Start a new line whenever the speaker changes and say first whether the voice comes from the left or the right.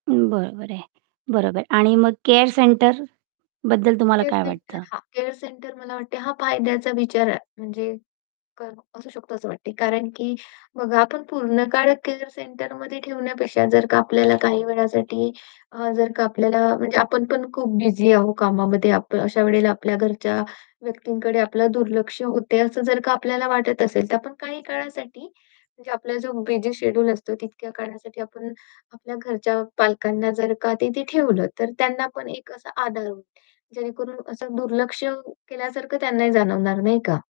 right: अं, बरोबर आहे, बरोबर. आणि मग केअर सेंटर बद्दल तुम्हाला
left: केअर
right: काय
left: सेंटर
right: वाटतं?
left: हां, केअर सेंटर मला वाटते हा फायद्याचा विचार आहे म्हणजे का असू शकतो असं वाटते कारण, की बघा आपण पूर्ण काळ केअर सेंटरमध्ये ठेवण्यापेक्षा, जर का आपल्याला काही वेळासाठी अ, जर का आपल्याला म्हणजे आपण पण खूप बिझी आहो कामामध्ये आप अशा वेळेला आपल्या घरच्या व्यक्तींकडे आपलं दुर्लक्ष होतय असं जर का आपल्याला वाटत असेल, तर आपण काही काळासाठी म्हणजे आपला जो बिझी शेड्यूल असतो तितक्या काळासाठी आपण आपल्या घरच्या पालकांना जर का तिथे ठेवलं, तर त्यांना पण एक असा आधार होईल, जेणेकरून असं दुर्लक्ष केल्यासारखं त्यांनाही जाणवणार नाही का?